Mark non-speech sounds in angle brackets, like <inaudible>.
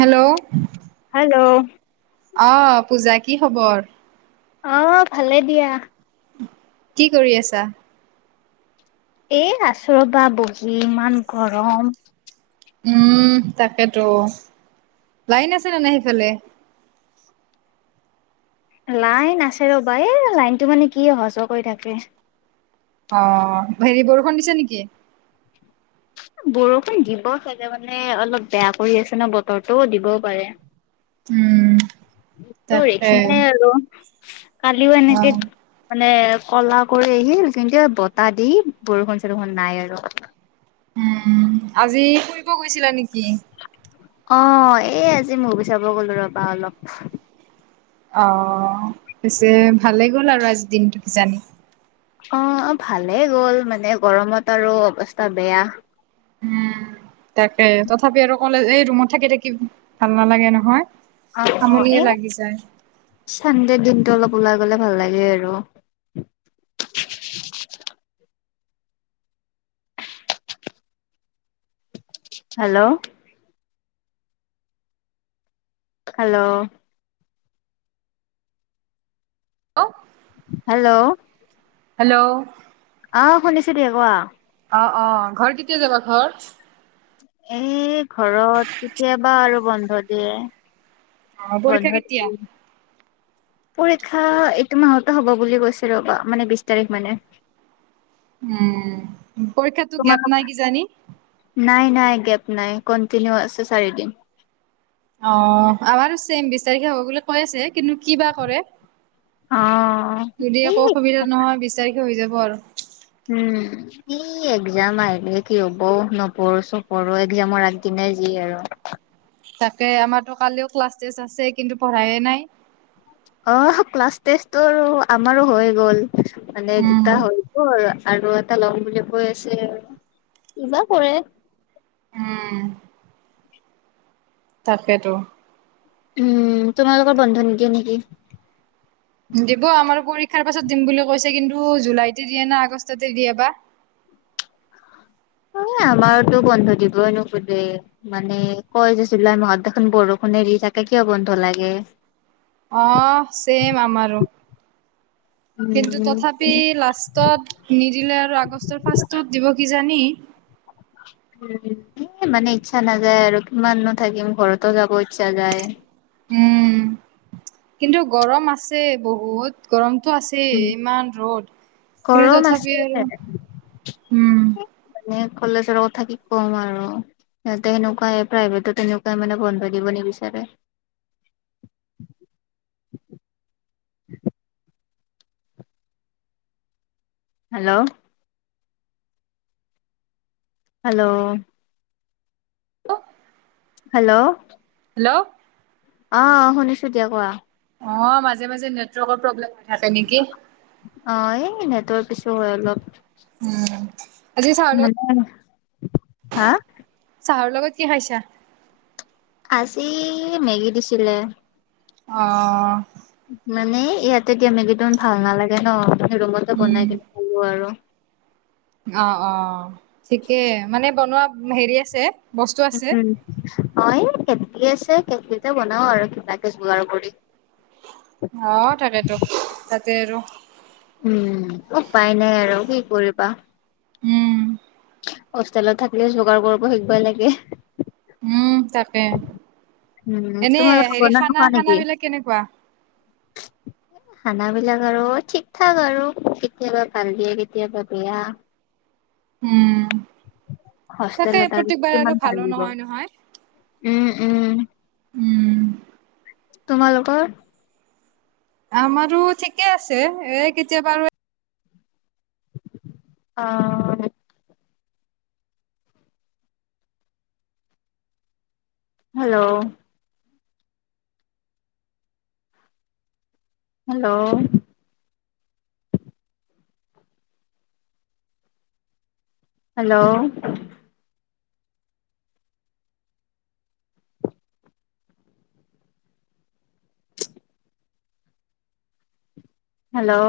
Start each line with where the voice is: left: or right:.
right: Hello
left: hello.
right: অ' পূজা কি খবৰ?
left: অ' ভালে দিয়া।
right: কি কৰি আছা?
left: এ, আছোঁ ৰ'বা বহি ইমান গৰম।
right: উম, তাকেতো। লাইন আছে না নাই সেইফালে?
left: লাইন আছে ৰ'বা এই লাইনটো মানে কি অহা যোৱা কৰি থাকে।
right: অ' হেৰি বৰষুণ দিছে নেকি?
left: বৰষুণ দিব চাগে মানে অলপ বেয়া কৰি আছে ন' বতৰটোও দিবও পাৰে?
right: উম।
left: <unintelligible>
right: তাকে
left: আৰু কালিও এনেকে
right: অ'
left: মানে ক'লা কৰি আহিল কিন্তু যেনকে বতাহ দি বৰষুণ চৰষুণ নাই আৰু।
right: উম, আজি ফুৰিব গৈছিলা নেকি।
left: অ' এ, আজি মোভি চাব গ'লো ৰ'বা অলপ।
right: অ' পিছে ভালেই গ'ল আৰু আজিৰ দিনটো কিজানি।
left: অ' ভালেই গ'ল মানে গৰমত আৰু অৱস্থা বেয়া।
right: উম, তাকে তথাপি আৰু কলে এই ৰুমত থাকি থাকি ভাল নালাগে নহয়।
left: অ', অ',
right: আমনিয়ে
left: এ,
right: লাগি যায়।
left: চানডে দিনটো অলপ ওলাই গ'লে ভাল লাগে আৰু। হেল্ল'। হেল্ল'। হেল্ল'।
right: হেল্ল'।
left: অ' শুনিছোঁ দিয়া কোৱা।
right: অ', অ', ঘৰ কেতিয়া যাবা ঘৰ?
left: এ, ঘৰত কেতিয়াবা আৰু বন্ধ দিয়ে।
right: অ' পৰীক্ষা
left: বন্ধ
right: কেতিয়া?
left: <unintelligible> পৰীক্ষা এইটো মাহতে হ'ব বুলি কৈছে ৰ'বা মানে বিশ তাৰিখ মানে।
right: উম, পৰীক্ষাতো
left: তোমাৰ
right: গেপ নাই কিজানি।
left: নাই নাই গেপ নাই, কন্টিনিউ আছে চাৰিদিন।
right: অ, আমাৰ ছেম বিছ তাৰিখে হ'ব বুলি কৈ আছে কিন্তু কি বা কৰে।
left: অ
right: যদি
left: এই
right: একো অসুবিধা নহয় বিচাৰিকে হৈ যাব আৰু।
left: উম, ই এক্জাম আহিলে কি হ'ব, নপঢ়ো চো পঢ়ো এক্জামৰ আগদিনাই যি আৰু।
right: তাকে আমাৰতো কালিও ক্লাছ টেষ্ট আছে কিন্তু পঢ়ায়ে নাই।
left: অ ক্লাছ টেষ্টটো আমাৰো হৈ গ'ল। মানে
right: উম
left: দুটা হয় গ'ল আৰু এ এটা লম বুলি কৈ আছে আৰু কিবা কৰে।
right: উম, তাকেইেতো।
left: উম, তোমালোকৰ বন্ধ নিদিয়ে নেকি।
right: দিব আমাৰ পৰীক্ষাৰ পাছত দিম বুলি কৈছে কিন্তু জুলাইতে দিয়ে না আগষ্টতে দিয়ে বা।
left: অ, আমাৰতো বন্ধ দিবই নোখোজে। মানে কয় যেছিলুলাই মাহত দেখোন বৰষুণ এৰি থাকে কিয় বন্ধ লাগে।
right: অ, চম আমাৰো কিন্তু
left: উম
right: তথাপি লাষ্ট নিদিলে আৰু আগষ্টৰ ফাৰ্ষ্ত দিব কি জানি।
left: উ, এ মানে ইচ্ছা নাযায় আৰু কিমানো‌ থাকিম ঘৰতো যাব ইচ্ছা যায়।
right: উম, কিন্তু গৰম আছে বহুত। গৰমতটো আছেই
left: উম।
right: ইমান ৰ'দ কিন্তু
left: গৰম আছে
right: তথাপি আৰু। উম।
left: মানে কলেজৰ কথা কি কম আৰু। তে তেনেুৱাই প্ৰাইভেটত তেনেকুৱাই মানে বন্ধাই দিব নিবিচাৰে। হেল্ল, হেল্ল, হেল্ল,
right: হেল্ল,
left: অ, শুনিছো দিয়া কোৱা।
right: অ, মাজে মাজে নেটৱৰ্কৰ প্ৰব্লেম হৈ থাকে নেকি।
left: অ, এই নেটৱৰ্কৰ ইচো হয় অলপ।
right: উম, আজি চাহৰ লগত
left: হা,
right: চাহৰ লগত কি খাইছা।
left: আজি মেগী দিছিলে।
right: অ,
left: মানে ইয়াতে দিয়া মেগীটো ভাল নালাগে ন আ, ৰুমতে
right: উম।
left: বনাই কিনে খালো আৰু।
right: অ, অ, ঠিকে মানে বনোৱা হেৰি আছে। বস্তু আছে।
left: হয়, কেটলি আছে কেটলিতে বনাও আৰু কিবাকে যোগাৰ কৰি।
right: অ, তাকেতো তাতে আৰু।
left: উম, উপায় নাই আৰু কি কৰিবা।
right: উম,
left: হোষ্টেলত থাকিলে যোগাৰ কৰিব শিকিবই লাগে।
right: উম, তাকে
left: উম
right: এনে হেৰি খানা, খানা বিলাক কেনেকুৱা।
left: <inaudible> খানাবিলাক আৰু ঠিক ঠাক আৰু কেতিয়াবা ভাল দিয়ে কেতিয়াবা বেয়া।
right: উম, তাকে
left: হোষ্টেলত
right: প্ৰত্যেকবাৰেই
left: কিমান
right: আৰু
left: ভাল
right: ভালো
left: দিব
right: নহয় নহয়।
left: উম, উম,
right: উম,
left: তোমালোকৰ?
right: আমাৰো ঠিকে আছে এ, কেতিয়াবা আৰু।
left: অ'। হেল্ল'। হেল্ল'। হেল্ল'। হেল্ল'।